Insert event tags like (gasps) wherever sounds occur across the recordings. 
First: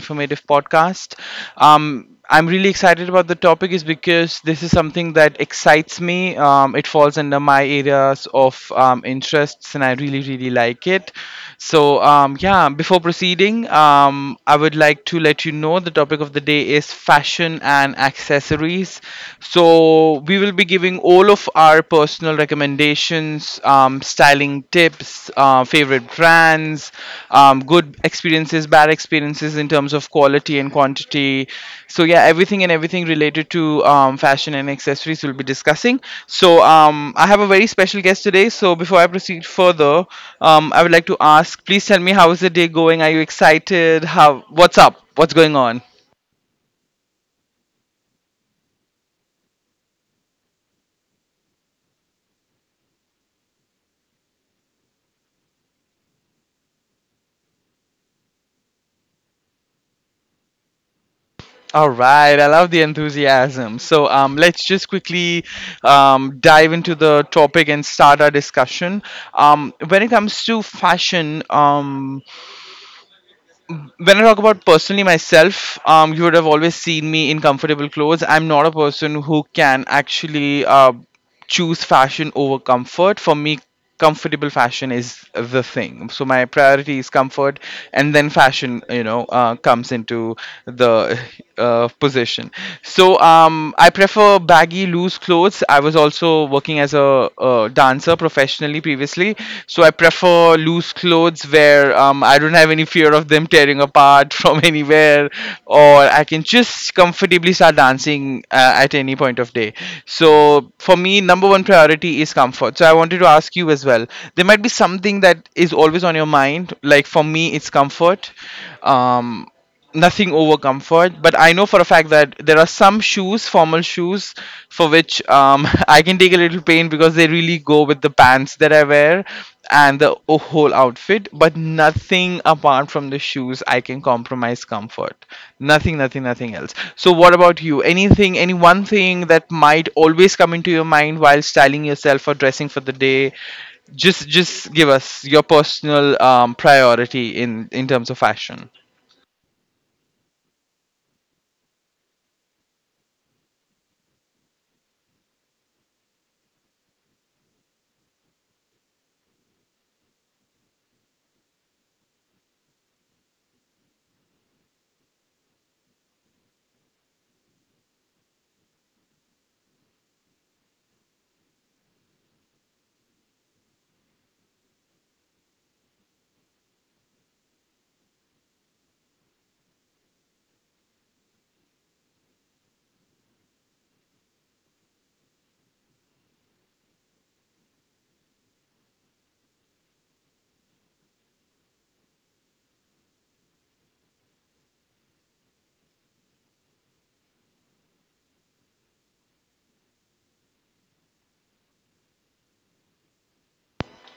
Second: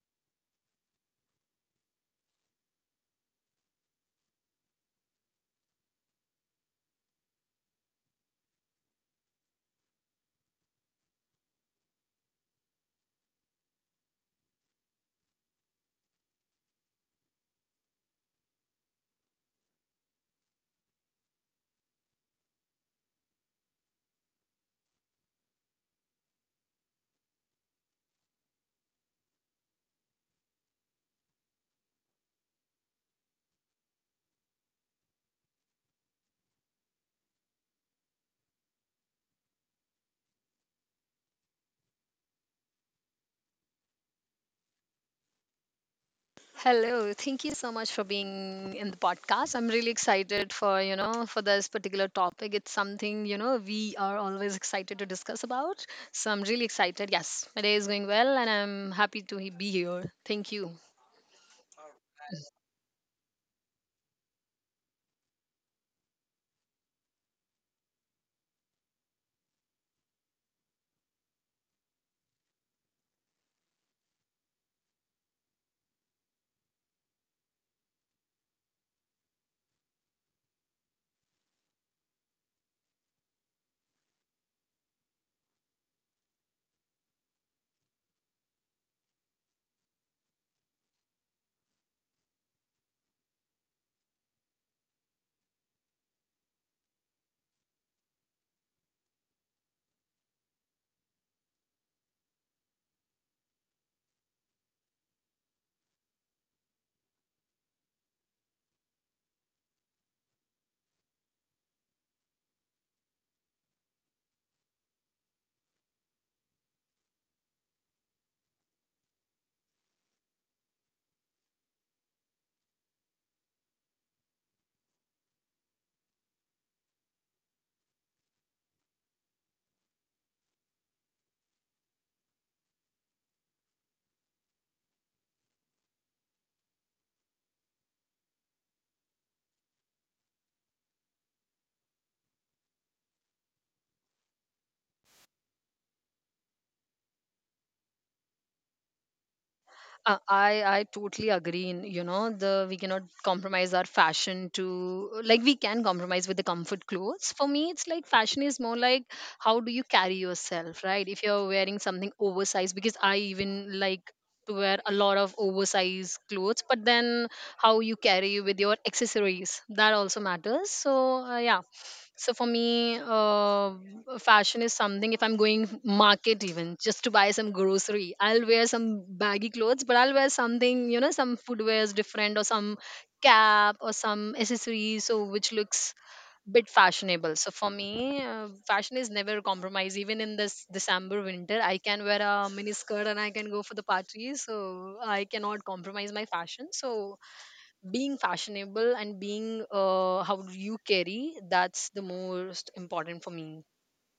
informative podcast. I'm really excited about the topic is because this is something that excites me. It falls under my areas of interests, and I really, really like it. So, yeah, before proceeding, I would like to let you know the topic of the day is fashion and accessories. So, we will be giving all of our personal recommendations, styling tips, favorite brands, good experiences, bad experiences in terms of quality and quantity. So yeah, everything and everything related to fashion and accessories we'll be discussing. So I have a very special guest today. So before I proceed further, I would like to ask, please tell me how is the day going? Are you excited? How? What's up? What's going on? Hello, thank you so much for being in the podcast. I'm really excited for, you know, for this particular topic. It's something, you know, we are always excited to discuss about. So I'm really excited. Yes, my day is going well and I'm happy to be here. Thank you. All right, I love the enthusiasm. So let's just quickly dive into the topic and start our discussion. When it comes to fashion, when I talk about personally myself, you would have always seen me in comfortable clothes. I'm not a person who can actually choose fashion over comfort. For me, comfortable fashion is the thing. So my priority is comfort, and then fashion, comes into the position. So I prefer baggy, loose clothes. I was also working as a dancer professionally previously, so I prefer loose clothes where I don't have any fear of them tearing apart (laughs) from anywhere, or I can just comfortably start dancing at any point of day. So for me, number one priority is comfort. So I wanted to ask you as well. There might be something that is always on your mind. Like for me, it's comfort. Um, nothing over comfort, but I know for a fact that there are some shoes, formal shoes, for which (laughs) I can take a little pain because they really go with the pants that I wear and the whole outfit. But nothing apart from the shoes I can compromise comfort, nothing, nothing, nothing else. So what about you? Anything? Any one thing that might always come into your mind while styling yourself or dressing for the day? Just give us your personal priority in terms of fashion. I totally agree. In, you know, the we cannot compromise our fashion to, like, we can compromise with the comfort clothes. For me, it's like fashion is more like how do you carry yourself, right? If you're wearing something oversized, because I even like to wear a lot of oversized clothes, but then how you carry with your accessories, that also matters. So yeah, so for me, fashion is something. If I'm going market even just to buy some grocery, I'll wear some baggy clothes, but I'll wear something, you know, some footwear is different, or some cap or some accessories, so which looks bit fashionable. So for me, fashion is never a compromise. Even in this December winter, I can wear a mini skirt and I can go for the party. So I cannot compromise my fashion. So being fashionable and being, how do you carry, that's the most important for me.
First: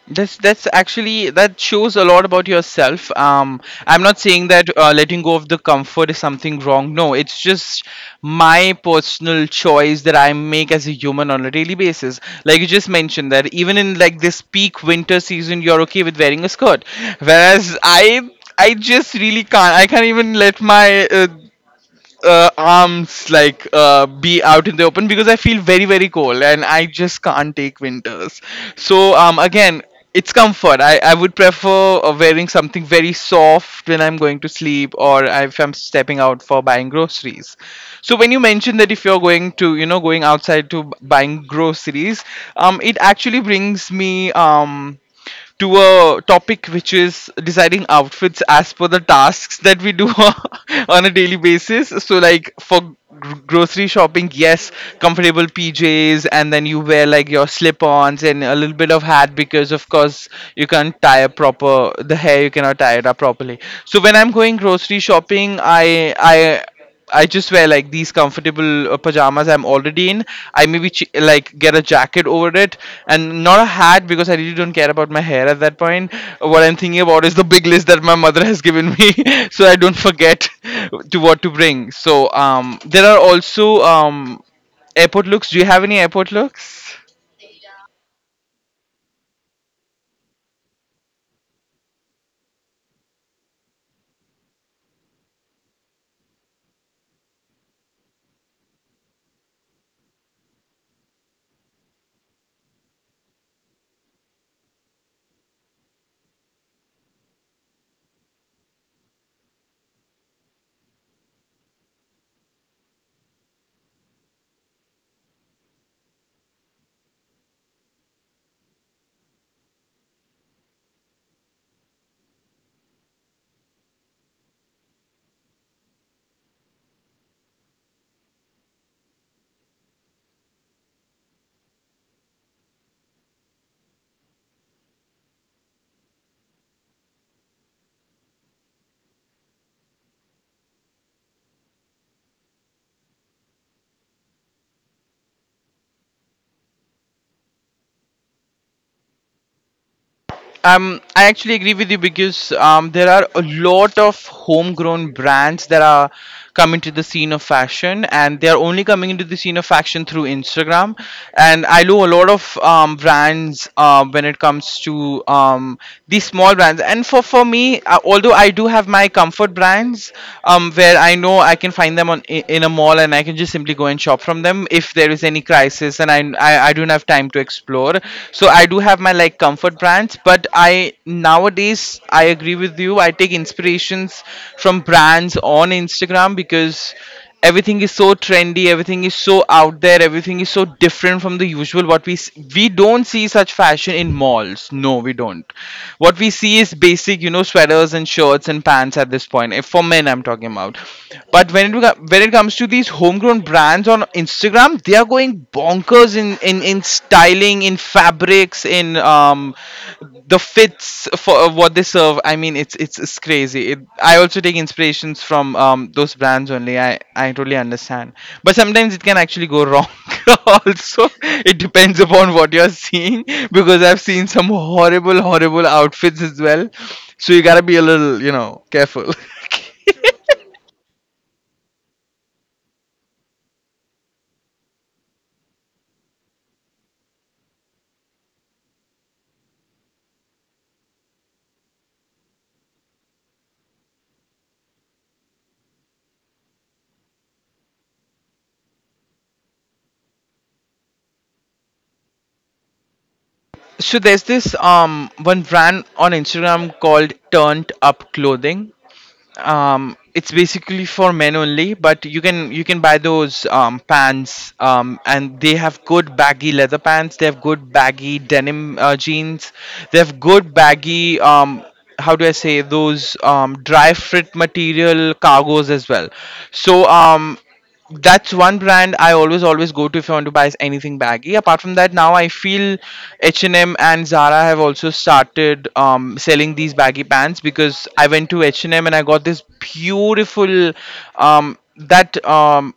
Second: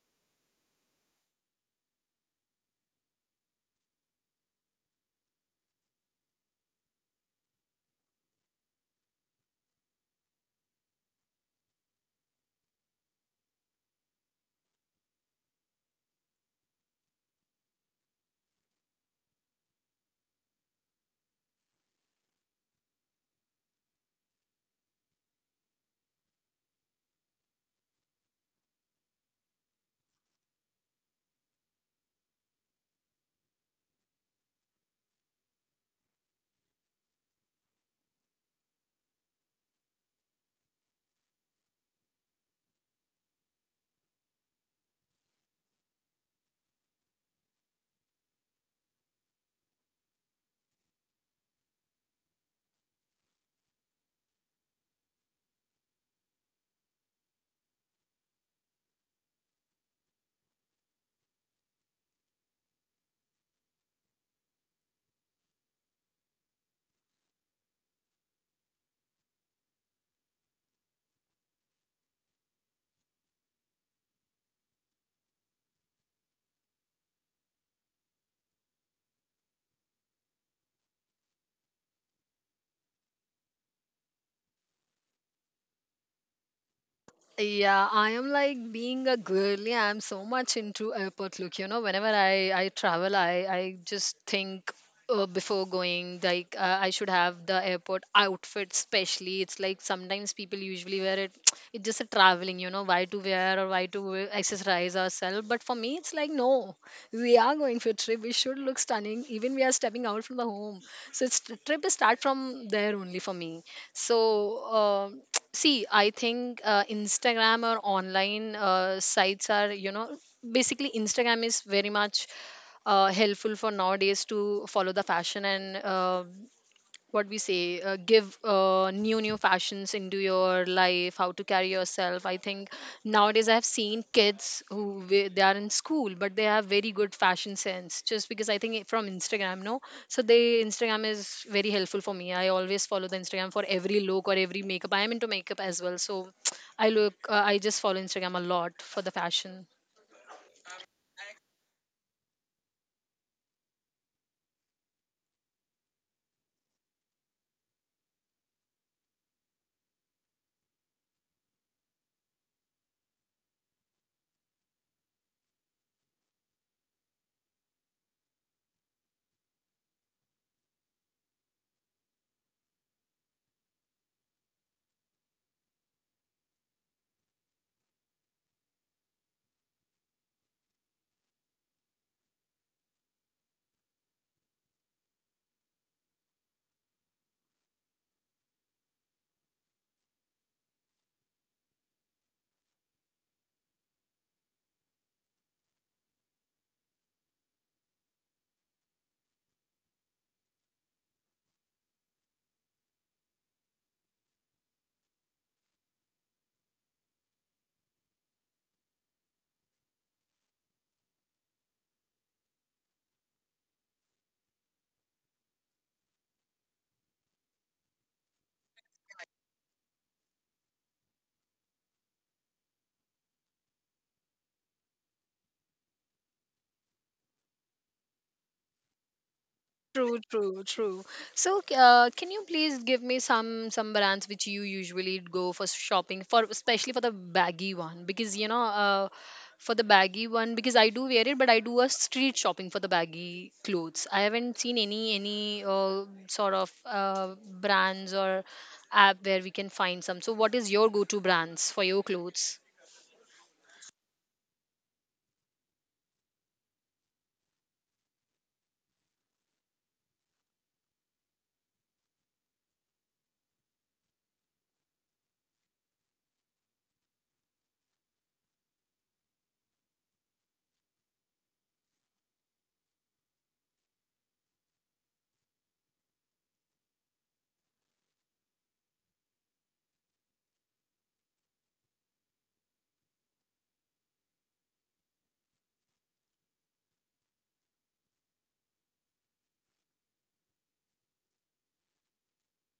That's actually, that shows a lot about yourself. I'm not saying that letting go of the comfort is something wrong. No, it's just my personal choice that I make as a human on a daily basis. Like you just mentioned that even in like this peak winter season, you're okay with wearing a skirt, whereas I just really can't. I can't even let my arms like be out in the open because I feel very, very cold and I just can't take winters. So again, it's comfort. I would prefer wearing something very soft when I'm going to sleep or if I'm stepping out for buying groceries. So when you mentioned that if you're going outside to buying groceries, it actually brings me to a topic which is designing outfits as per the tasks that we do (laughs) on a daily basis. So, like for grocery shopping, yes, comfortable PJs, and then you wear like your slip ons and a little bit of hat because, of course, you can't tie a proper the hair, you cannot tie it up properly. So, when I'm going grocery shopping, I just wear like these comfortable pajamas I'm already in. I maybe like get a jacket over it and not a hat because I really don't care about my hair at that point. What I'm thinking about is the big list that my mother (laughs) has given me (laughs) so I don't forget (laughs) to what to bring. So there are also airport looks. Do you have any airport looks? Yeah, I am like being a girly. I'm so much into airport look. You know, whenever I travel, I just think, before going, like, I should have the airport outfit. Especially, it's like sometimes people usually wear it. (tsk) It's just a traveling. You know, why to wear or why to accessorize ourselves. But for me, it's like no, we are going for a trip. We should look stunning. Even we are stepping out from the home. So it's trip is start from there only for me. So, (tsk) see, I think, Instagram or online, sites are, you know, basically Instagram is very much helpful for nowadays to follow the fashion, and, what we say, give, new fashions into your life, how to carry yourself. I think nowadays I've seen kids who they are in school, but they have very good fashion sense, just because I think from Instagram, no. So they, Instagram is very helpful for me. I always follow the Instagram for every look or every makeup. I am into makeup as well. So (tsk) I look, I just follow Instagram a lot for the fashion. I actually agree with you because there are a lot of homegrown brands that are coming to the scene of fashion, and they are only coming into the scene of fashion through Instagram. And I know a lot of brands when it comes to these small brands. And for me, although I do have my comfort brands, where I know I can find them in a mall, and I can just simply go and shop from them if there is any crisis, and I do not enough time to explore. So I do have my like comfort brands, but I nowadays I agree with you. I take inspirations from brands on Instagram because everything is so trendy, everything is so out there, everything is so different from the usual. What we don't see such fashion in malls, no we don't. What we see is basic, sweaters and shirts and pants at this point, if for men I'm talking about. But when it comes to these homegrown brands on Instagram, they are going bonkers in styling, in fabrics, in the fits for what they serve. I mean, it's crazy. I also take inspirations from those brands only. I totally understand, but sometimes it can actually go wrong. (laughs) Also, it depends upon what you're seeing because I've seen some horrible, horrible outfits as well. So you gotta be a little, careful. (laughs) True, true, true. So, can you please give me some brands which you usually go for shopping for, especially for the baggy one? Because, you know, for the baggy one, because I do wear it, but I do a street shopping for the baggy clothes. I haven't seen any sort of brands or app where we can find some. So, what is your go-to brands for your clothes? So there's this one brand on Instagram called Turned Up Clothing. It's basically for men only, but you can buy those pants, and they have good baggy leather pants. They have good baggy denim jeans. They have good baggy how do I say those dry fit material cargos as well. So that's one brand I always always go to if I want to buy anything baggy. Apart from that, now I feel H and M and Zara have also started selling these baggy pants because I went to H and M and I got this beautiful, that,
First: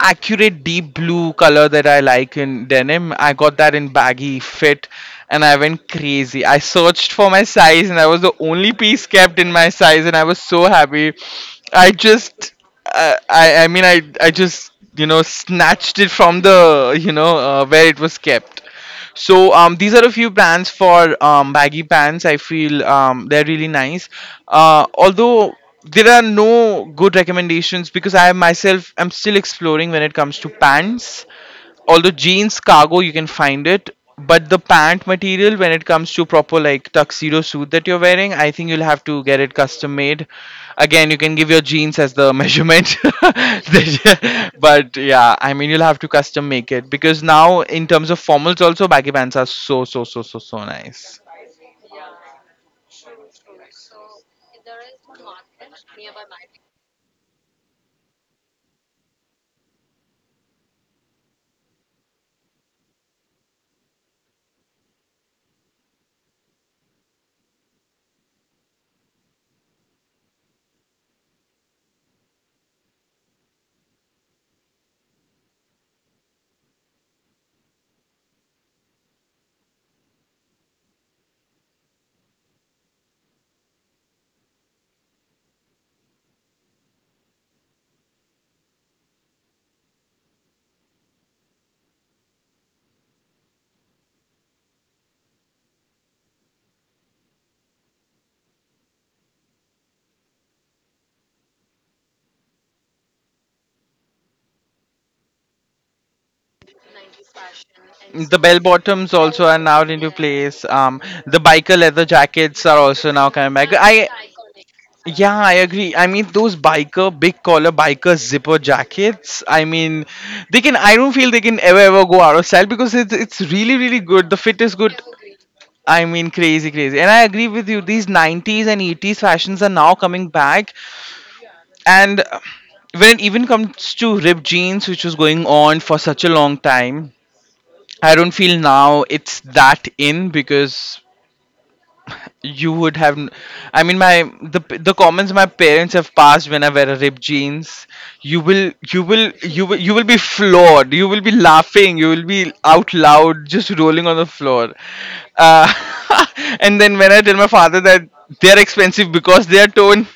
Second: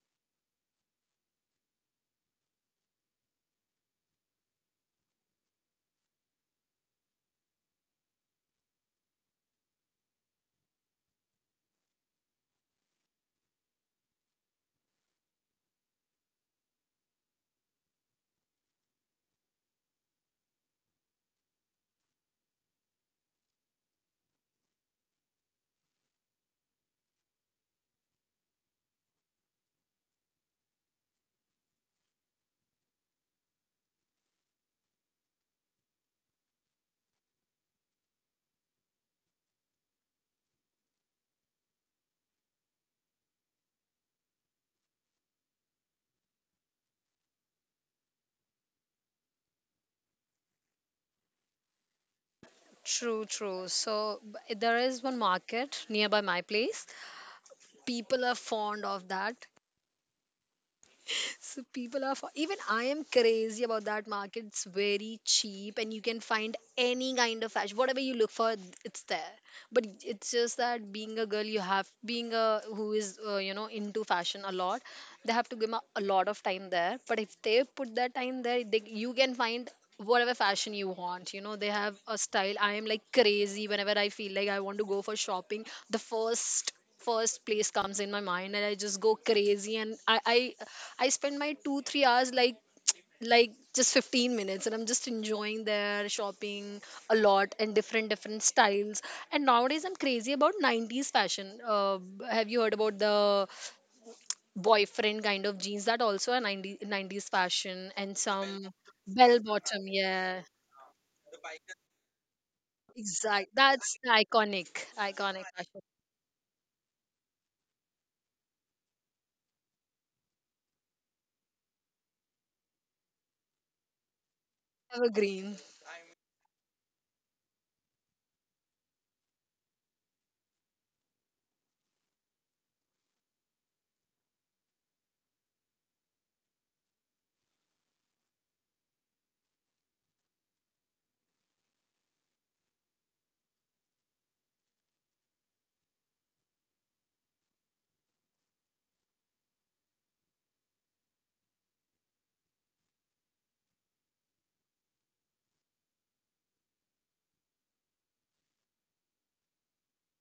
accurate deep blue color that I like in denim. I got that in baggy fit and I went crazy. I searched for my size and I was the only piece kept in my size and I was so happy. I just, I mean, I just snatched it from the you know where it was kept. So these are a few brands for baggy pants. I feel they're really nice. Although there are no good recommendations because I myself am still exploring when it comes to pants. Although jeans, cargo, you can find it, but the pant material, when it comes to proper like tuxedo suit that you're wearing, I think you'll have to get it custom made. Again, you can give your jeans as the (laughs) measurement, (laughs) but yeah, I mean, you'll have to custom make it because now in terms of formals also baggy pants are so so so so so nice. True, true. So there is one market nearby my place. People are fond of that. So people are even I am crazy about that market. It's very cheap and you can find any kind of fashion. Whatever you look for, it's there. But it's just that being a girl, you have being a who is, you know, into fashion a lot. They have to give a lot of time there. But if they put that time there, they, you can find whatever fashion you want. You know, they have a style. I am like crazy. Whenever I feel like I want to go for shopping, the first place comes in my mind and I just go crazy, and I spend my 2-3 hours like just 15 minutes, and I'm just enjoying their shopping a lot, and different different styles. And nowadays I'm crazy about 90s fashion. Have you heard about the boyfriend kind of jeans? That also a 90s fashion and The bell some. bottoms Bell also are bottom, now into, yeah, yeah. place. The biker leather jackets are also now Exact, coming back. that's I iconic. Iconic. Yeah, I agree. I mean those biker big collar biker zipper jackets. I mean, they can. I don't feel they can ever ever go out of style because it's really, really good. The fit is good. Evergreen. I mean, crazy, crazy. And I agree with you. These '90s and '80s fashions are now coming back. And when it even comes to ripped jeans, which was going on for such a long time, I don't feel now it's that in because you would have. N- I mean, my the comments my parents have passed when I wear a ripped jeans. You will you will you will you will be floored. You will be laughing. You will be out loud, just rolling on the floor. Uh, (laughs) and then when I tell my father that they're expensive because they are torn,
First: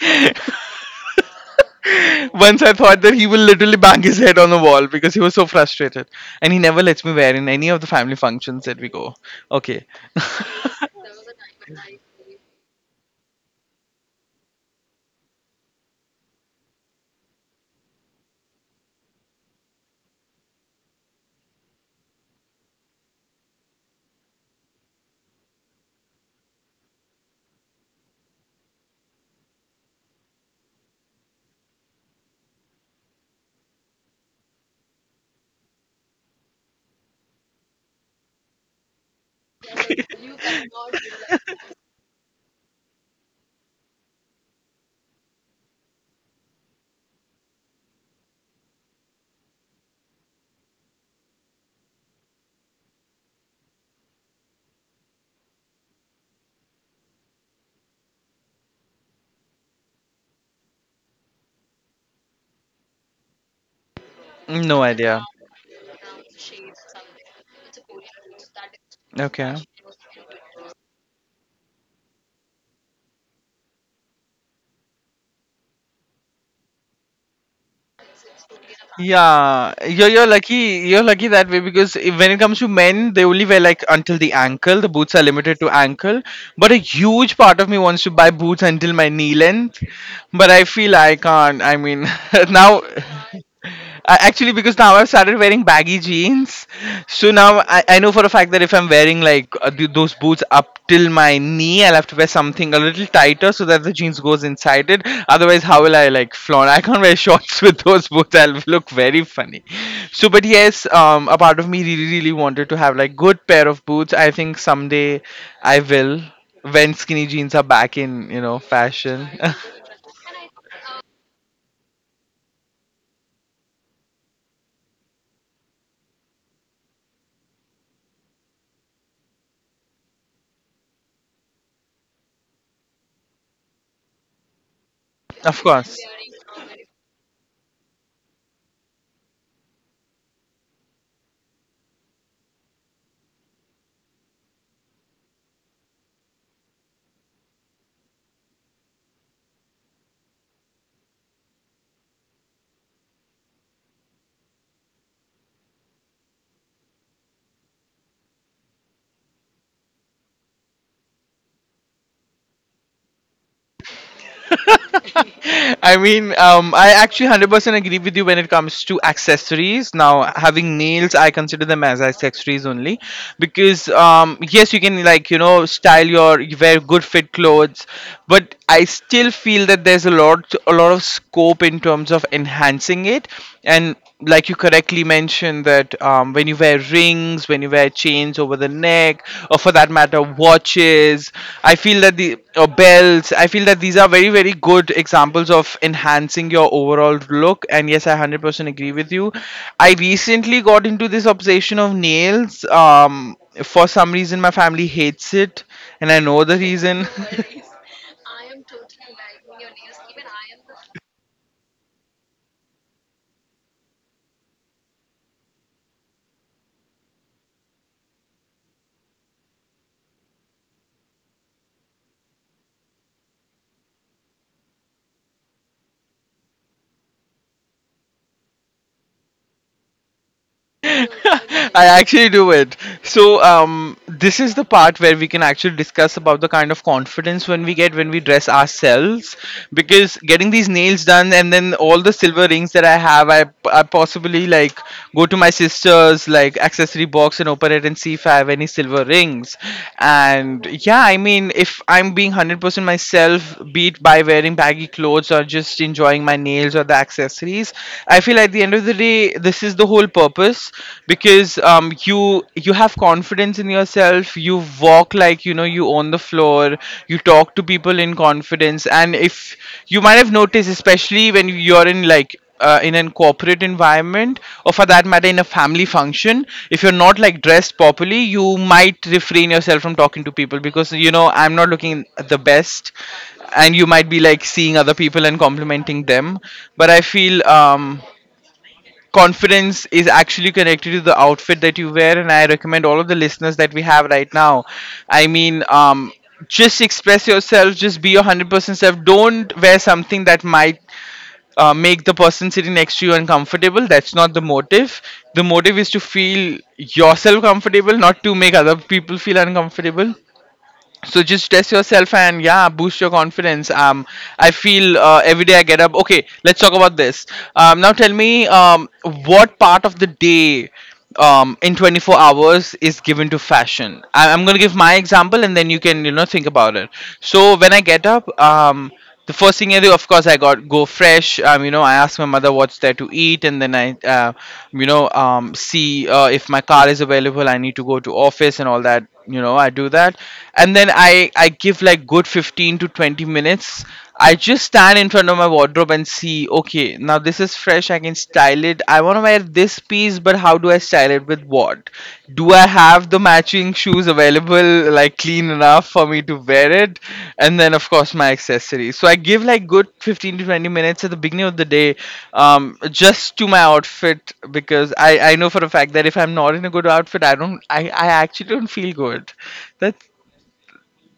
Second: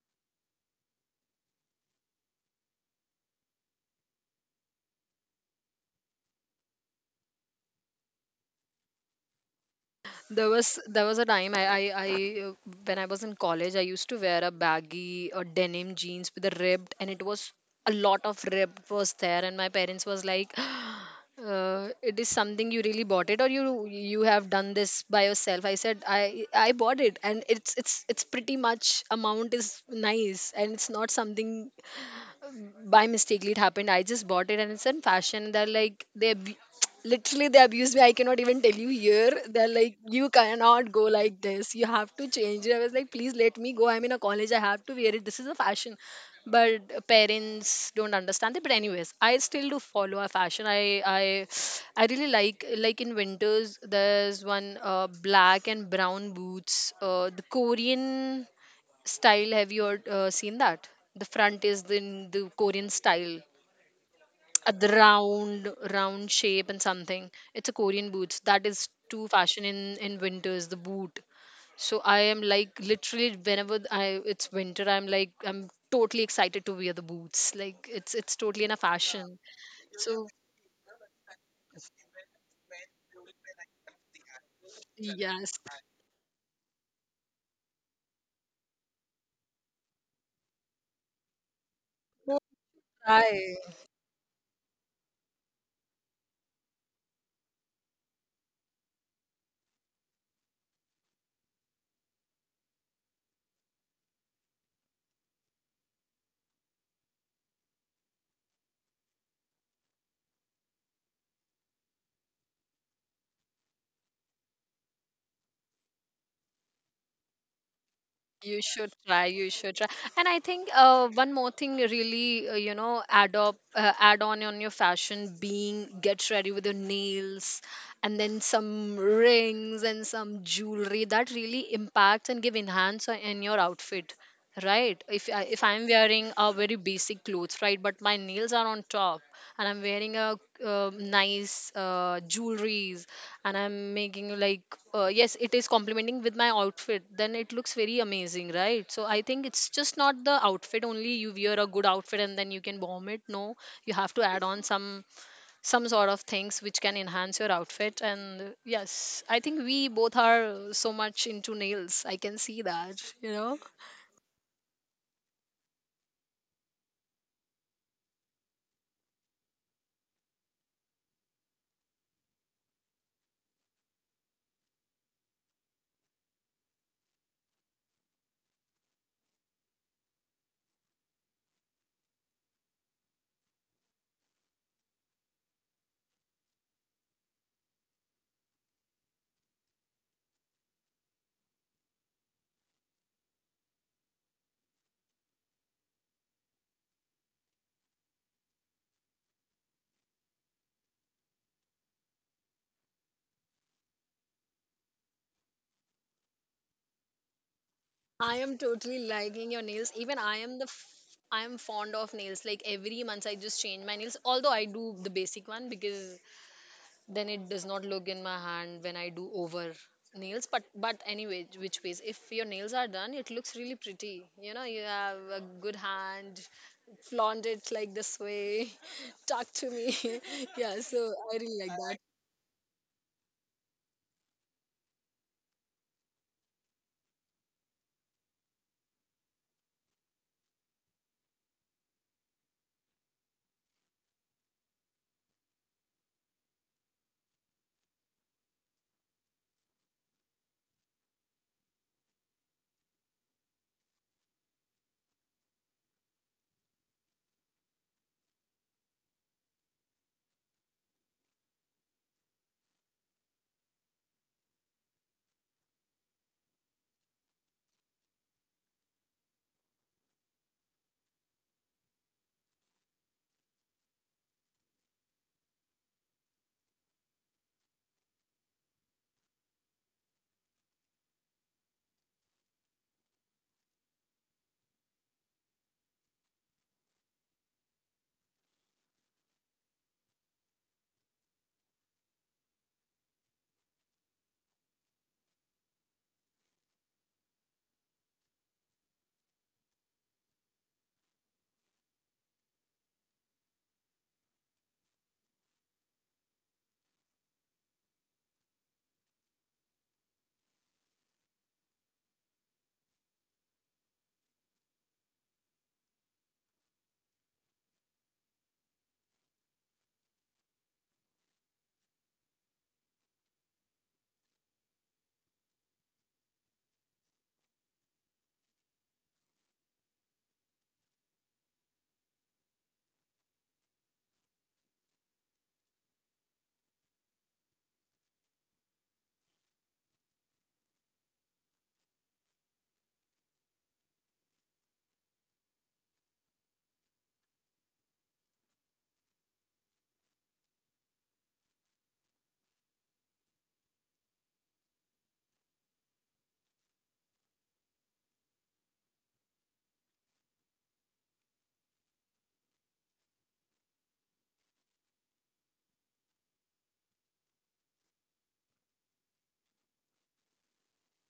(laughs) once I thought that he will literally bang his head on the wall because he was so frustrated. And he never lets me wear in any of the family functions that we go. Okay. There was a time I when I was in college I used to wear a baggy or denim jeans with a ribbed, and it was a lot of ribbed was there, and my parents was like (gasps) it is something you really bought it, or you have done this by yourself? I said I bought it, and it's pretty much amount is nice, and it's not something by mistakenly it happened. I just bought it and it's in fashion. They're like, they (tsk) literally they abuse me. I cannot even tell you here. They're like, you cannot go like this. You have to change it. I was like, please let me go. I'm in a college. I have to wear it. This is a fashion. But parents don't understand it. But anyways, I still do follow a fashion. I really like in winters there's one, black and brown boots. The Korean style, have you heard, seen that? The front is in the Korean style, (laughs) No the idea. round round shape and something. It's a Korean boots that is too Okay. fashion in winters, the boot. So I am like literally whenever I, it's winter, I'm like I'm totally excited to wear the boots. Like, it's totally in a fashion. Yeah, you're So lucky. You're lucky that way because if, when it comes to men, they only wear like until the ankle. The boots are limited yes, to ankle. But a huge part of me wants to buy boots until my knee length. But I feel I can't. I mean, (laughs) now, try. Actually, because now I've started wearing baggy jeans. So now I know for a fact that if I'm wearing like those boots up till my knee, I'll have to wear something a little tighter so that the jeans goes inside it. Otherwise, how will I like flaunt? I can't wear shorts (laughs) with those boots. I'll look very funny. So, but yes, a part of me really, really wanted to have like good pair of boots. I think someday I will when skinny jeans are back in You should fashion. try. You should try. And I think, one more thing really, you know, add up, add on your fashion, being get ready with your nails, and then some rings and some jewelry that really impacts and give enhance in your outfit. Right. If (laughs) I, Of if I'm course. wearing a very basic clothes, right, but my nails are on top, and I'm wearing a, nice jewelries, and I'm making like, yes, it is complementing with my outfit, then it looks very amazing, right? So I think it's just not the outfit only. You wear a good outfit and then you can bomb it. No, you have to add on some sort of things which can enhance your outfit. And yes, I think we both are so much into nails. I can see that. You know. (laughs) I actually 100% agree with you when it comes to accessories. Now, having nails, I consider them as accessories only because, yes, you can, style you wear good fit clothes, but I still feel that there's a lot of scope in terms of enhancing it. And like you correctly mentioned that when you wear rings, when you wear chains over the neck, or for that matter watches, I feel that the or belts, I feel that these are very, very good examples of enhancing your overall look. And yes, I 100% agree with you. I recently got into this obsession of nails. For some reason my family hates it, and I know the reason. (laughs) I am totally liking your nails. Even I am the I am fond of nails. Like every month I just change my nails. Although I do the basic one, because then it does not look in my hand when I do over nails. But anyway, which ways? If your nails are done, it looks really pretty. You know, you have a good hand, flaunt it like this way, (laughs) talk to me. (laughs) (laughs) Yeah, so I really like I that. actually do it. So, this is the part where we can actually discuss about the kind of confidence when we dress ourselves. Because getting these nails done and then all the silver rings that I have, I possibly like go to my sister's like accessory box and open it and see if I have any silver rings. And yeah, I mean, if I'm being 100% myself, be it by wearing baggy clothes or just enjoying my nails or the accessories, I feel at the end of the day, the this is the whole purpose. Because you, you have confidence in yourself, you walk like, you know, you own the floor, you talk to people in confidence. And if you might have noticed, especially when you're in like in an corporate environment or for that matter in a family function, if you're not like dressed properly, you might refrain yourself from talking to people because, you know, I'm not looking the best, and you might be like seeing other people and complimenting them. But I feel confidence is actually connected to the outfit that you wear. And I recommend all of the listeners that we have right now, i mean um just express yourself, just be your 100% self. Don't wear something that might make the person sitting next to you uncomfortable. That's not the motive. The motive is to feel yourself comfortable, not to make other people feel uncomfortable. So just test yourself and yeah, boost your confidence. I feel every day I get up, okay, let's talk about this. Now tell me, what part of the day, in 24 hours is given to fashion? I'm gonna give my example and then you can, you know, think about it. So when I get up, the first thing I do, of course, I got go fresh. You know, I ask my mother what's there to eat, and then see if my car is available. I need to go to office and all that. You know, I do that, and then I give like good 15 to 20 minutes. I just stand in front of my wardrobe and see. Okay, now this is fresh. I can style it. I want to wear this piece, but how do I style it with what? Do I have the matching shoes available, like clean enough for me to wear it? And then, of course, my accessories. So I give like good 15 to 20 minutes at the beginning of the day, just to my outfit because I know for a fact that if I'm not in a good outfit, I actually don't feel good. That's,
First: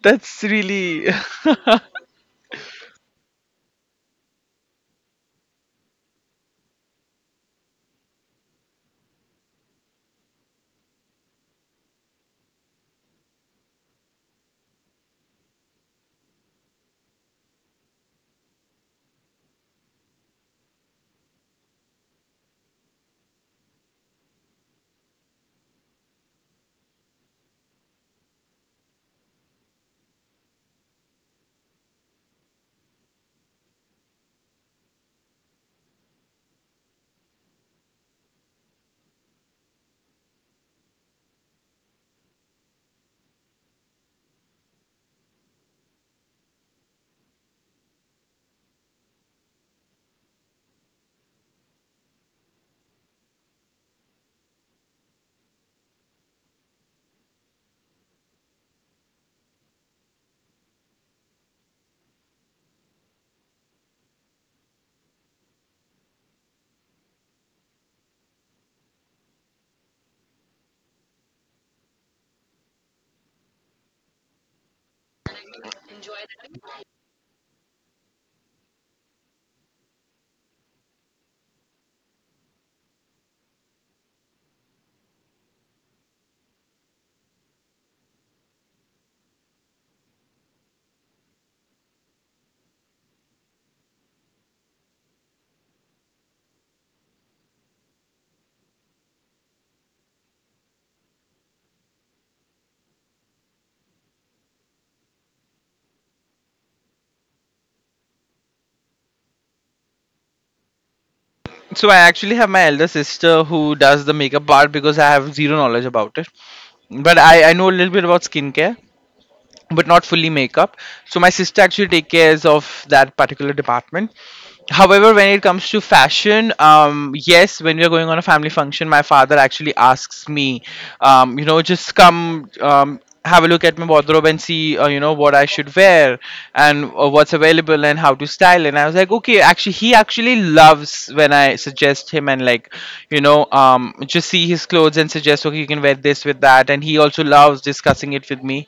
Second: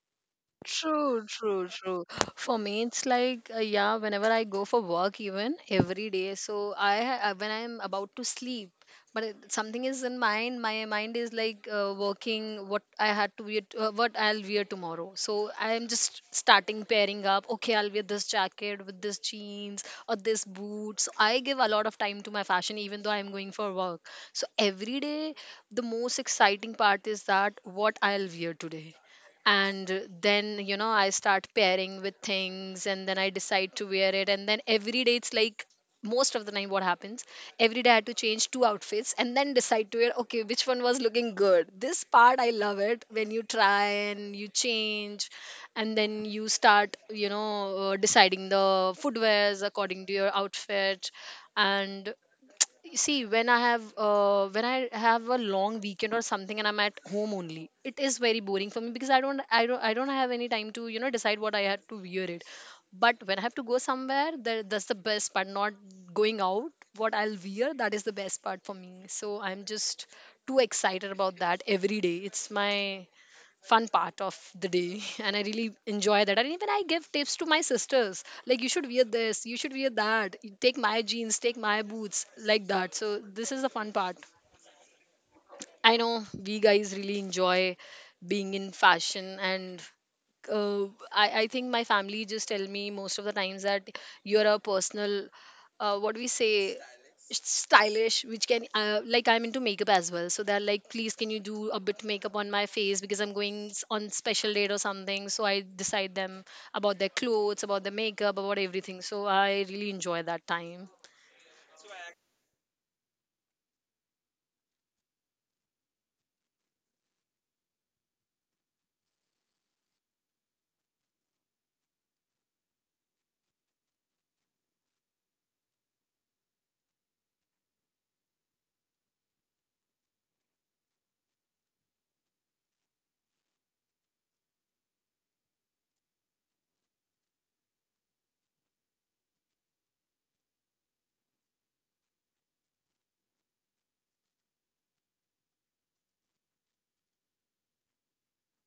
that's really. True, true, (laughs) true. For me, it's like, yeah, whenever I go for work, even every day. So when I'm about to sleep, but it, something is in mind. My mind is like, working. What I had to wear, what I'll wear tomorrow. So I'm just starting pairing up. Okay, I'll wear this jacket with this jeans or this boots. I give a lot of time to my fashion, even though I'm going for work. So every day, the most exciting part is that what I'll wear today. And then, you know, I start pairing with things, and then I decide to wear it. And then every day it's like, most of the time what happens, every day I had to change two outfits and then decide to wear, okay, which one was looking good. This part I love it, when you try and you change, and then you start, you know, deciding the footwears according to your outfit. And see, when I have, when I have a long weekend or something and I'm at home only, it is very boring for me, because I don't have any time to, you know, decide what I had to wear it. But when I have to go somewhere, that's the best part. Not going out, what I'll wear, that is the best part for me. So I'm just too excited about that. Every day it's my fun part of the day (laughs) and I really enjoy that. And even I give tips to my sisters, like you should wear this, you should wear that, take my jeans, take my boots, like that. So this is the fun part. I know we guys really enjoy being in fashion. And uh, I think my family just tell me most of the times that you're a personal, what do we say, stylish, which can, like I'm into makeup as well, so they're like, please can you do a bit makeup on my face, because I'm going on special date or something. So I decide them about their clothes, about their makeup, about everything. So I really enjoy that time. So I actually have my elder sister who does the makeup part because I have zero knowledge about it. But I know a little bit about skincare, but not fully makeup. So my sister actually take cares of that particular department. However, when it comes to fashion, yes, when we are going on a family function, my father actually asks me, just come, have a look at my wardrobe and see, what I should wear and what's available and how to style. And I was like, okay, actually, he actually loves when I suggest him and like, just see his clothes and suggest, okay, you can wear this with that. And he also loves discussing it with me,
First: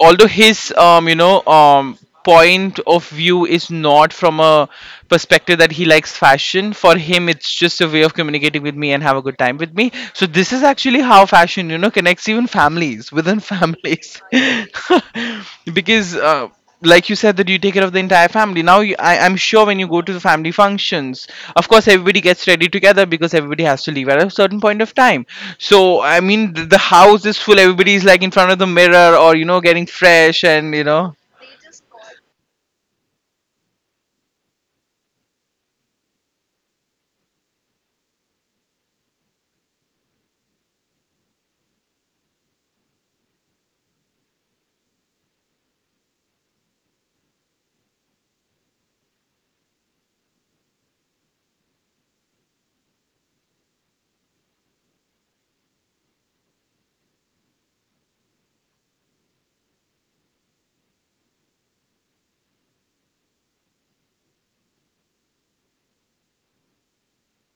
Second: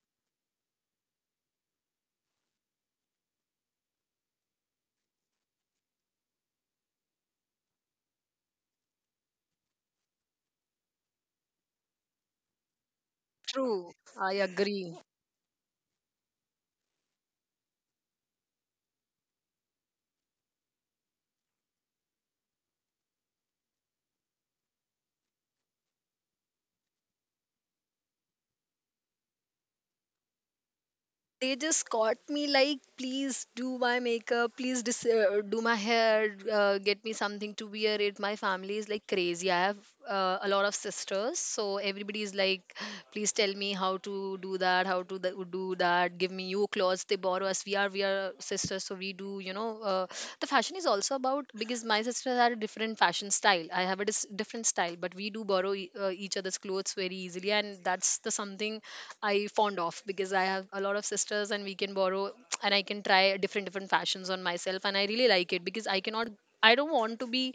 although his point of view is not from a perspective that he likes fashion. For him it's just a way of communicating with me and have a good time with me. So this is actually how fashion, you know, connects even families within True, families. I agree. (laughs) Because like you said that you take care of the entire family. Now I'm sure when you go to the family functions, of course everybody gets ready together because everybody has to leave at a certain point of time. So I mean, the house is full, everybody is like in front of the mirror or, you know, getting fresh and you know. They Just caught me like, "Please do my makeup, please do my hair, get me something to wear it." My family is like crazy. I have a lot of sisters, so everybody is like, "Please tell me how to do that, how to do that, give me new clothes." They borrow us. We are sisters, so we do, you know. The fashion is also about, because my sisters had a different fashion style, I have a different style, but we do borrow each other's clothes very easily, and that's the something I fond of, because I have a lot of sisters and we can borrow, and I can try different different fashions on myself, and I really like it. Because I cannot, I don't want to be,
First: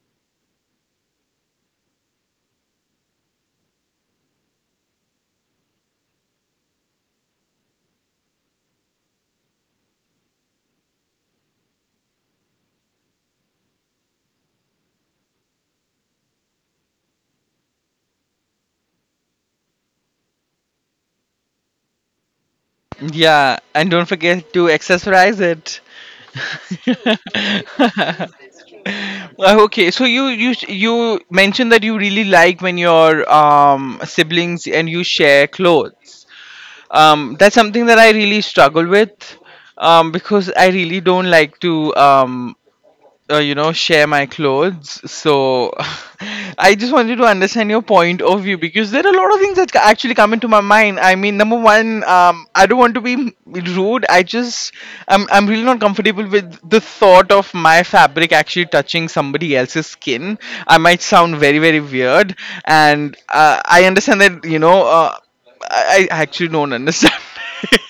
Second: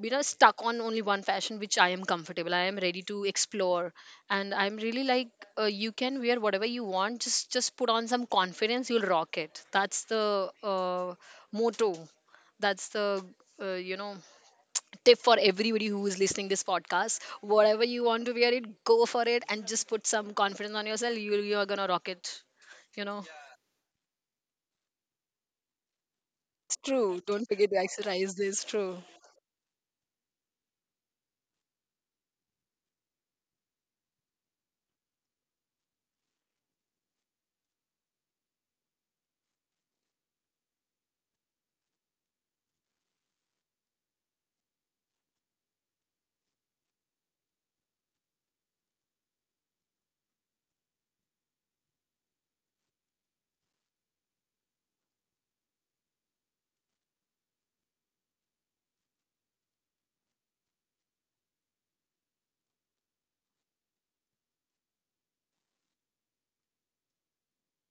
you know, stuck on only one fashion which I am comfortable. I am ready to explore, and I'm really like, you can wear whatever you want, just put on some confidence, you'll rock it. That's the uh, motto. That's the uh, you know tip for everybody who is listening this podcast. Whatever you want to wear it, go for it, and just put some confidence on yourself. You are gonna rock it, you know. Yeah, and don't forget to accessorize it. It's true. Don't forget to exercise. This (laughs) true. Okay, so you mentioned that you really like when your siblings and you share clothes. That's something that I really struggle with, because I really don't like to share my clothes. So (laughs) I just wanted to understand your point of view because there are a lot of things that actually come into my mind. I mean, number one, I don't want to be rude, I just, I'm really not comfortable with the thought of my fabric actually touching somebody else's skin. I might sound very, very weird. And I understand that, you know, I actually don't understand.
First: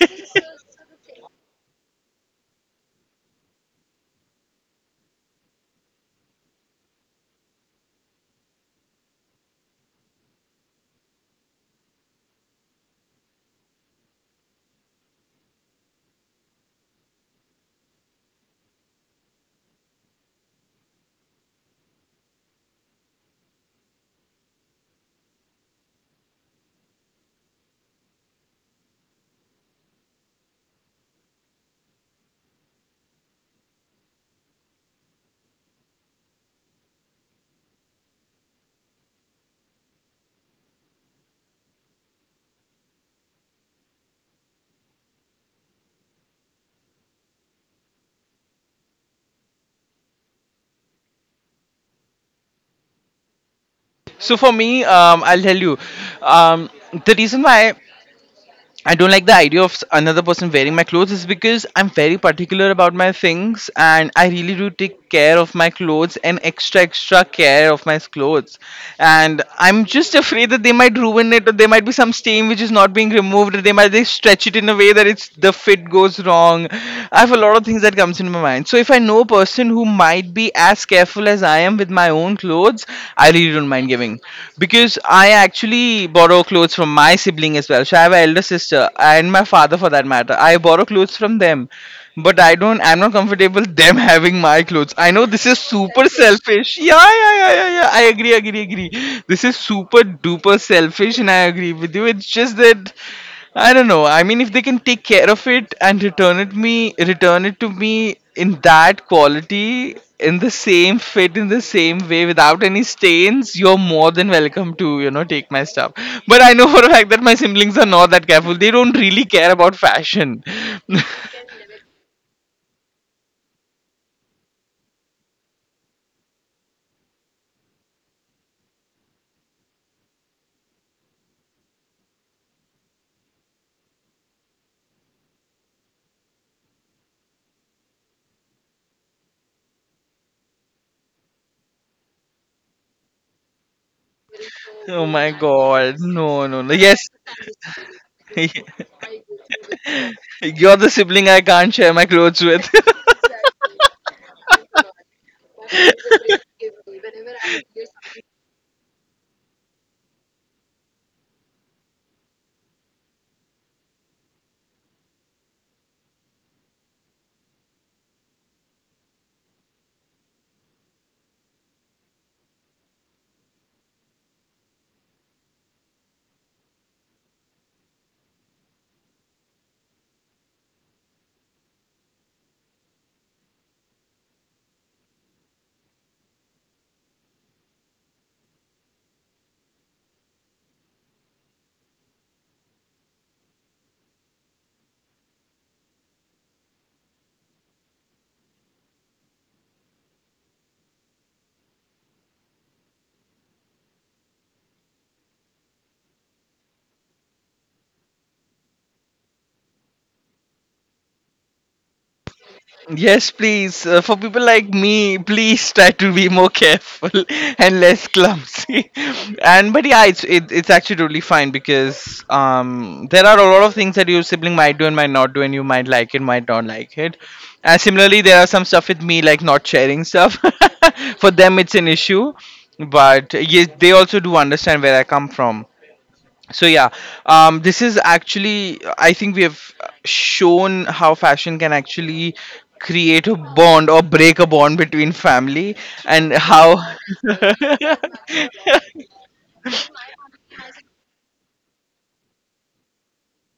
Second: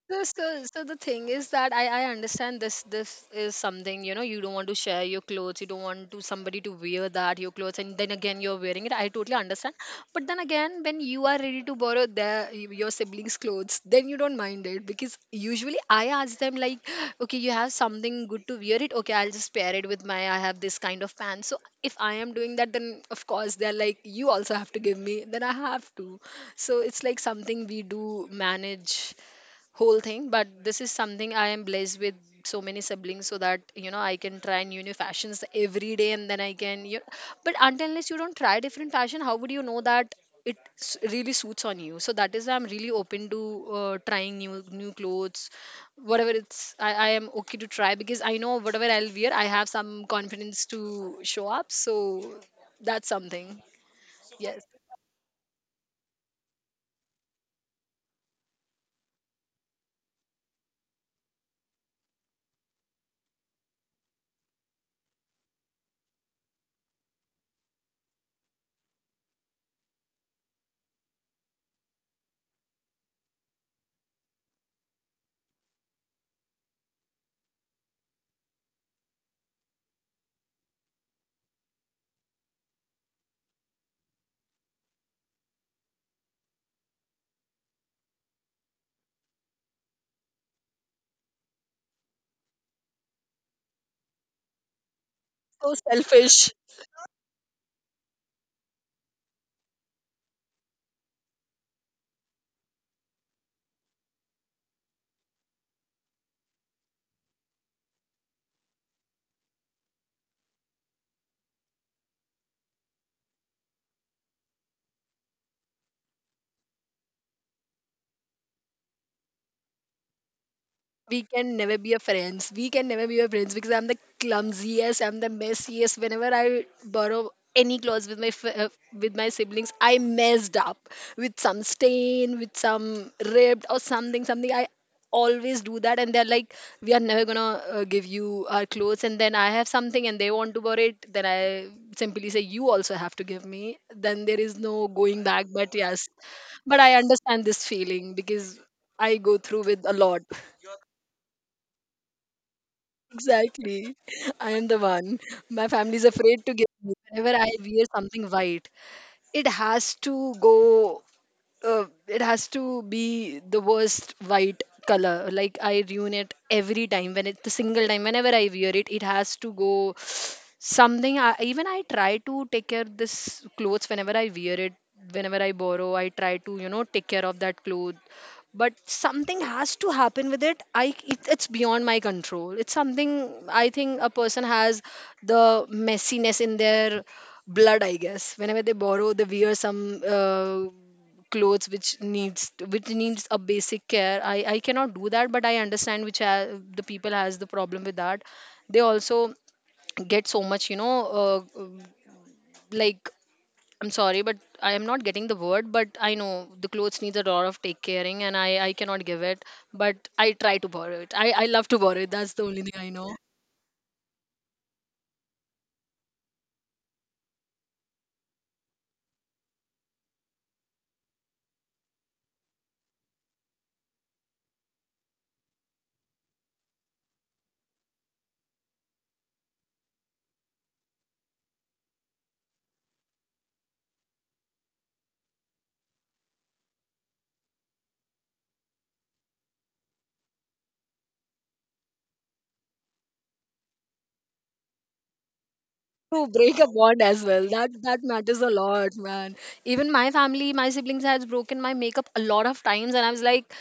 So the thing is that I understand, this is something, you know, you don't want to share your clothes, you don't want to somebody to wear that your clothes and then again you're wearing it. I totally understand. But then again, when you are ready to borrow their, your siblings clothes, then you don't mind it. Because usually I ask them like, "Okay, you have something good to wear it, okay, I'll just pair it with my, I have this kind of pants." So if I am doing that, then of course they're like, "You also have to give me." Then I have to, so it's like something we do manage whole thing. But this is something I am blessed with so many siblings, so that, you know, I can try new new fashions every day, and then I can you. But until unless you don't try different fashion, how would you know that it really suits on you? So that is why I'm really open to trying new new clothes, whatever it's. I am okay to try, because I know whatever I'll wear, I have some confidence to show up. So that's something. (laughs) So for Yes, me, I'll tell you, um, the reason why I don't like the idea of another person wearing my clothes is because I'm very particular about my things and I really do take care of my clothes and extra, extra care of my clothes. And I'm just afraid that they might ruin it, or there might be some stain which is not being removed, or they stretch it in a way that it's the fit goes wrong. I have a lot of things that comes into my mind. So if I know a person person who might be as careful as I am with my own clothes, I really don't mind giving. Because I actually borrow clothes from my sibling as well. So I have an elder sister and my father for that matter. I borrow clothes from them. But I'm not comfortable (laughs) them having my clothes. I know this is so super selfish. selfish. Yeah, yeah, I agree, agree. This is super duper selfish and I agree with you. It's just that I don't know. I mean, if they can take care of it and return it to me in that quality, in the same fit, in the same way, without any stains, you're more than welcome to, you know, take my stuff. But I know for a fact that my siblings are not that careful. They don't really care about fashion. We can never be a friends. We can never be a friends, because I'm the clumsiest, I'm the messiest. Whenever I borrow any clothes with with my siblings, I messed up with some stain, with some ripped or something, something. I always do that, and they're like, "We are never gonna give you our clothes." And then I have something, and they want to borrow it. Then I simply say, "You also have to give me." Then there is no (laughs) Oh going my back. But god, yes, no, no, no. but I Yes, understand this feeling, because (laughs) I go through with a lot. you're the sibling I can't share my clothes with. Exactly. I am the one. My family is afraid to give me. Whenever I wear something white, it has to go, it has to be the worst white color. Like, I ruin it every time when it's the single time. Whenever I wear it, it has to go something. Even I try to take care of this clothes whenever I wear it, whenever I borrow, I try to, you know, take care of that cloth. But something has to happen with it. I It's beyond my control. It's something, I think a person has the messiness in their blood, I guess. Whenever they borrow, they wear some clothes which needs a basic care, I cannot do that. But I understand which the people has the problem with that. They also get so much, you know, uh, um, like, I'm sorry, but I am not getting the word, but I know the clothes needs a lot of take caring, and I cannot give it. But I try to borrow it, I love to borrow it. That's the only thing I know. Yes, please. For people like me, please try to be more careful (laughs) and less clumsy. (laughs) And but yeah, it's actually totally fine because there are a lot of things that your sibling might do and might not do, and you might like it, might not like it. And similarly, there are some stuff with me like not sharing stuff. (laughs) For them, it's an issue, but yes, they also do understand where I come from. So yeah, this is actually, I think, we have shown how fashion can actually create a bond or break a bond between family To and break a how. bond as well, that matters a lot, (laughs) man. Even my family, my siblings has broken my makeup a lot of times, and I was like,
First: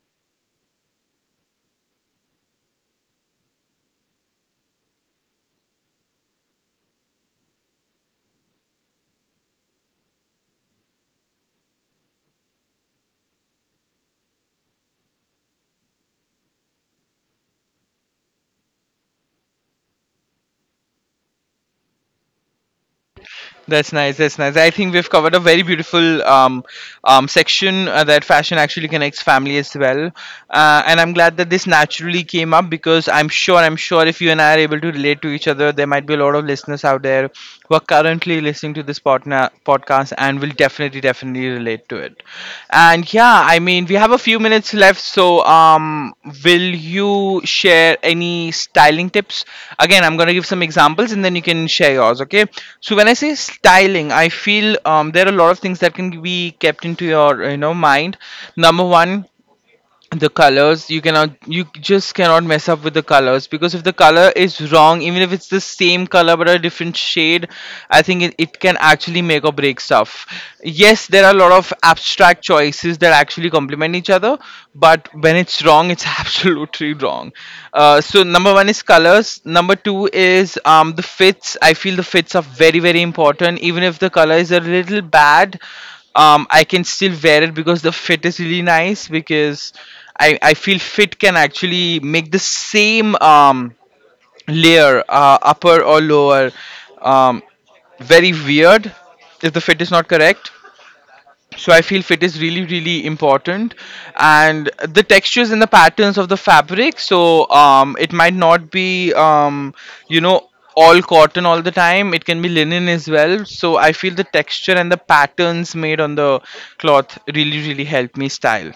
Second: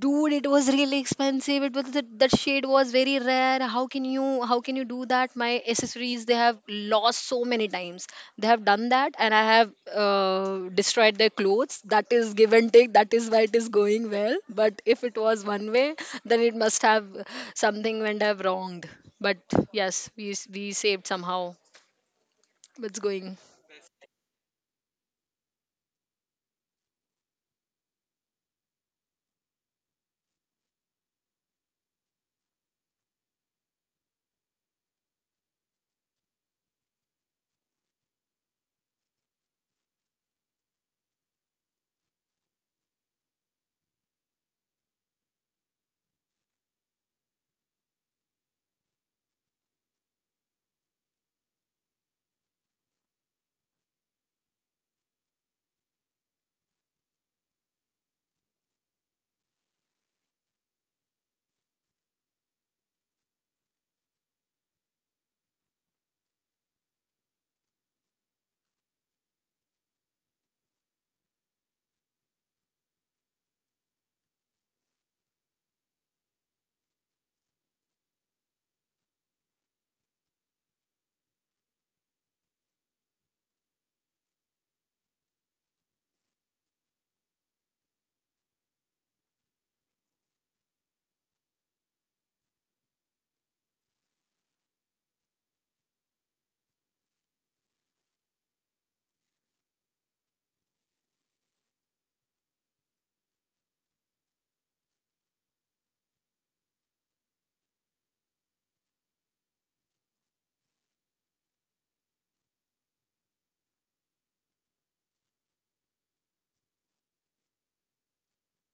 "Dude, it was really expensive. It was that, that shade was very rare. How can you do that?" My accessories, they have lost so many times. They have done that, and I have destroyed their clothes. That is give and take. That is why it is going well. But if it was one way, then it must have something, went have wronged. But yes, we saved somehow. It's going. That's nice. That's nice. I think we've covered a very beautiful section that fashion actually connects family as well. And I'm glad that this naturally came up because I'm sure if you and I are able to relate to each other, there might be a lot of listeners out there who are currently listening to this podcast and will definitely relate to it. And yeah, I mean, we have a few minutes left, so will you share any styling tips? Again, I'm gonna give some examples, and then you can share yours. Okay. So when I say styling, I feel there are a lot of things that can be kept into your mind. Number one, the colors, you just cannot mess up with the colors, because if the color is wrong, even if it's the same color but a different shade, I think it can actually make or break stuff. Yes, there are a lot of abstract choices that actually complement each other, but when it's wrong, it's (laughs) absolutely wrong. So number one is colors. Number two is, the fits. I feel the fits are very very important. Even if the color is a little bad, I can still wear it because the fit is really nice. Because I feel fit can actually make the same layer, upper or lower, um very weird if the fit is not correct. So I feel fit is really really important. And the textures and the patterns of the fabric. So it might not be you know all cotton all the time. It can be linen as well. So I feel the texture and the patterns made on the cloth really really help me style.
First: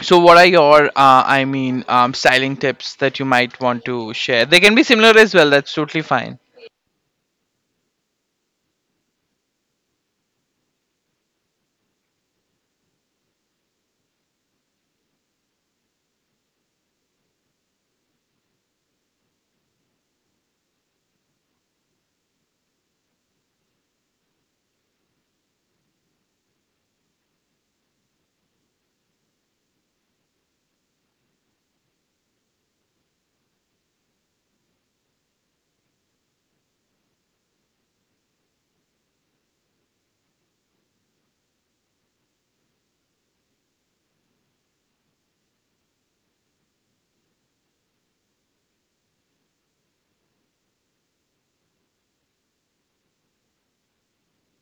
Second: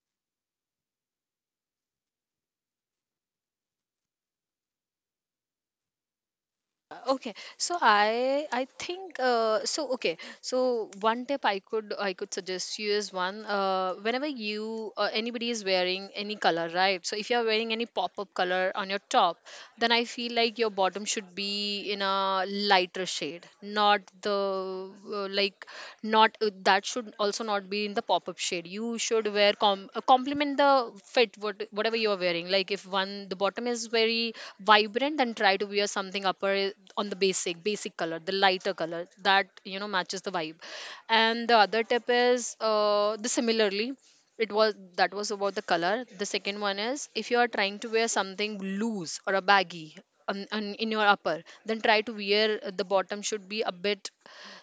So what are your styling tips that you might want to share? They can be similar as well, that's totally fine. Okay, so I think, so okay, so one tip I could suggest you is one, whenever you, anybody is wearing any color, right, so if you're wearing any pop-up color on your top, then I feel like your bottom should be in a lighter shade, not the like, not that should also not be in the pop-up shade. You should wear complement the fit whatever you are wearing. Like, if one the bottom is very vibrant, then try to wear something upper on the basic basic color, the lighter color that, you know, matches the vibe. And the other tip is, the similarly, it was, that was about the color. The second one is, if you are trying to wear something loose or a baggy in your upper, then try to wear, the bottom should be a bit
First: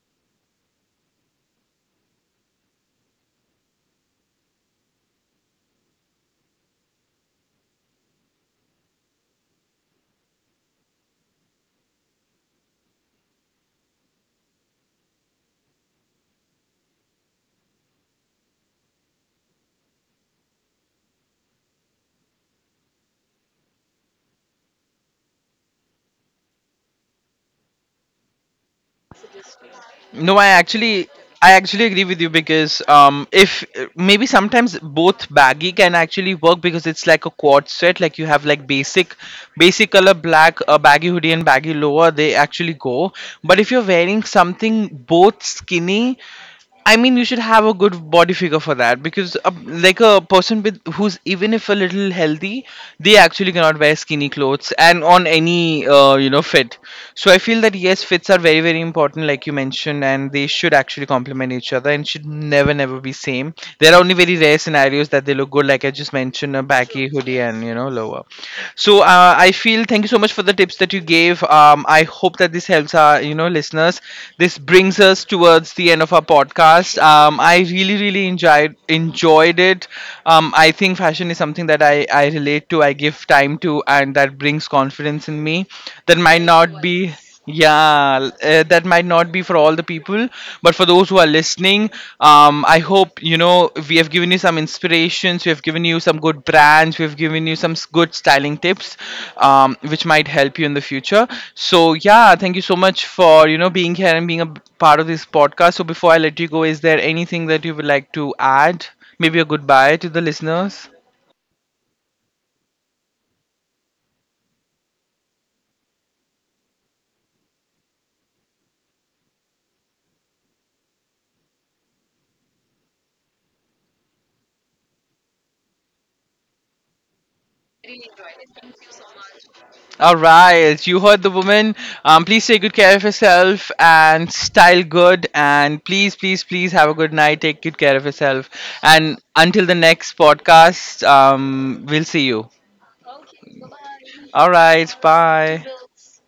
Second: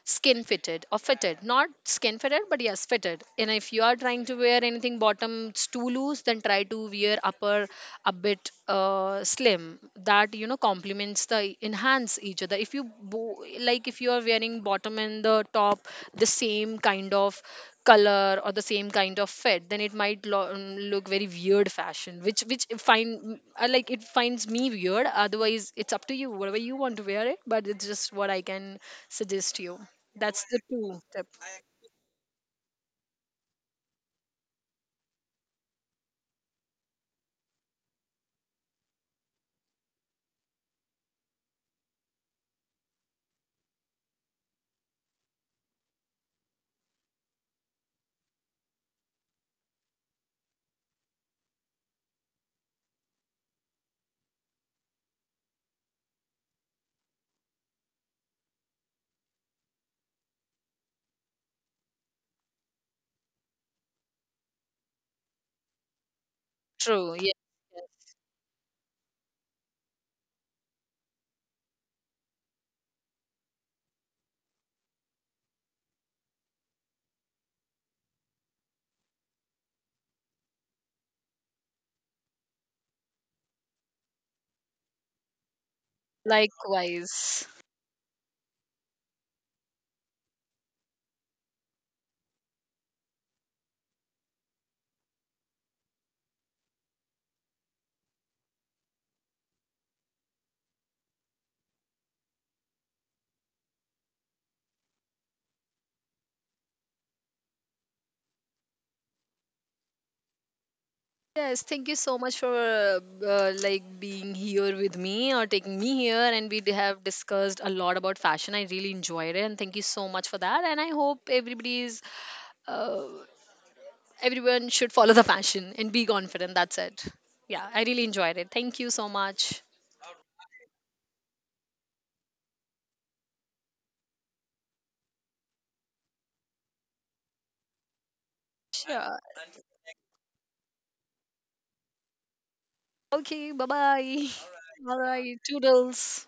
skin fitted, or fitted, not skin fitted, but yes, fitted. And if you are trying to wear anything bottoms too loose, then try to wear upper a bit slim, that you know complements, the enhance each other. If you like, if you are wearing bottom and the top the same kind of color or the same kind of fit, then it might look very weird fashion, which I find, I like it, finds me weird. Otherwise, it's up to you whatever you want to wear it. But it's just what I can suggest you. No, That's I the two actually, tip. I actually agree with you, because um, if maybe sometimes both baggy can actually work, because it's like a quad set. Like you have like basic color black, a baggy hoodie and baggy lower, they actually go. But if you're wearing something both skinny, I mean, you should have a good body figure for that. Because, like a person with who's even if a little healthy, they actually cannot wear skinny clothes and on any fit. So I feel that yes, fits are very very important, like you mentioned, and they should actually complement each other and should never be same. There are only very rare scenarios that they look good, like I just mentioned, a baggy True, yeah. hoodie and low lower. So I feel, thank you so much for the tips that you gave. I hope that this helps our listeners. This brings us towards the end of our podcast. I really really enjoyed it. I think fashion is something that I relate to. I give time to, and that brings confidence in me. That might not be. Likewise. Yeah, that might not be for all the people, but for those who are listening, I hope we have given you some inspirations, we have given you some good brands, we have given you some good styling tips, which might help you in the future. So yeah, thank you so much for being here and being a part of this podcast. So before I let you go, is there anything that you would like to add? Maybe a goodbye to the listeners. Yes, thank you so much for like, being here with me, or taking me here, and have discussed a lot about fashion. I really enjoyed it, and thank you so much for that. And I hope everybody's uh, everyone should follow the passion and be confident. That's it. Yeah, I really enjoyed it. Thank you so much. All right, you heard the woman. Please take good care of yourself and style good. And please, please, please have a good night. Take good care of yourself. Sure. And until the next podcast, we'll see you. Okay, bye bye. All right, All right, bye. toodles.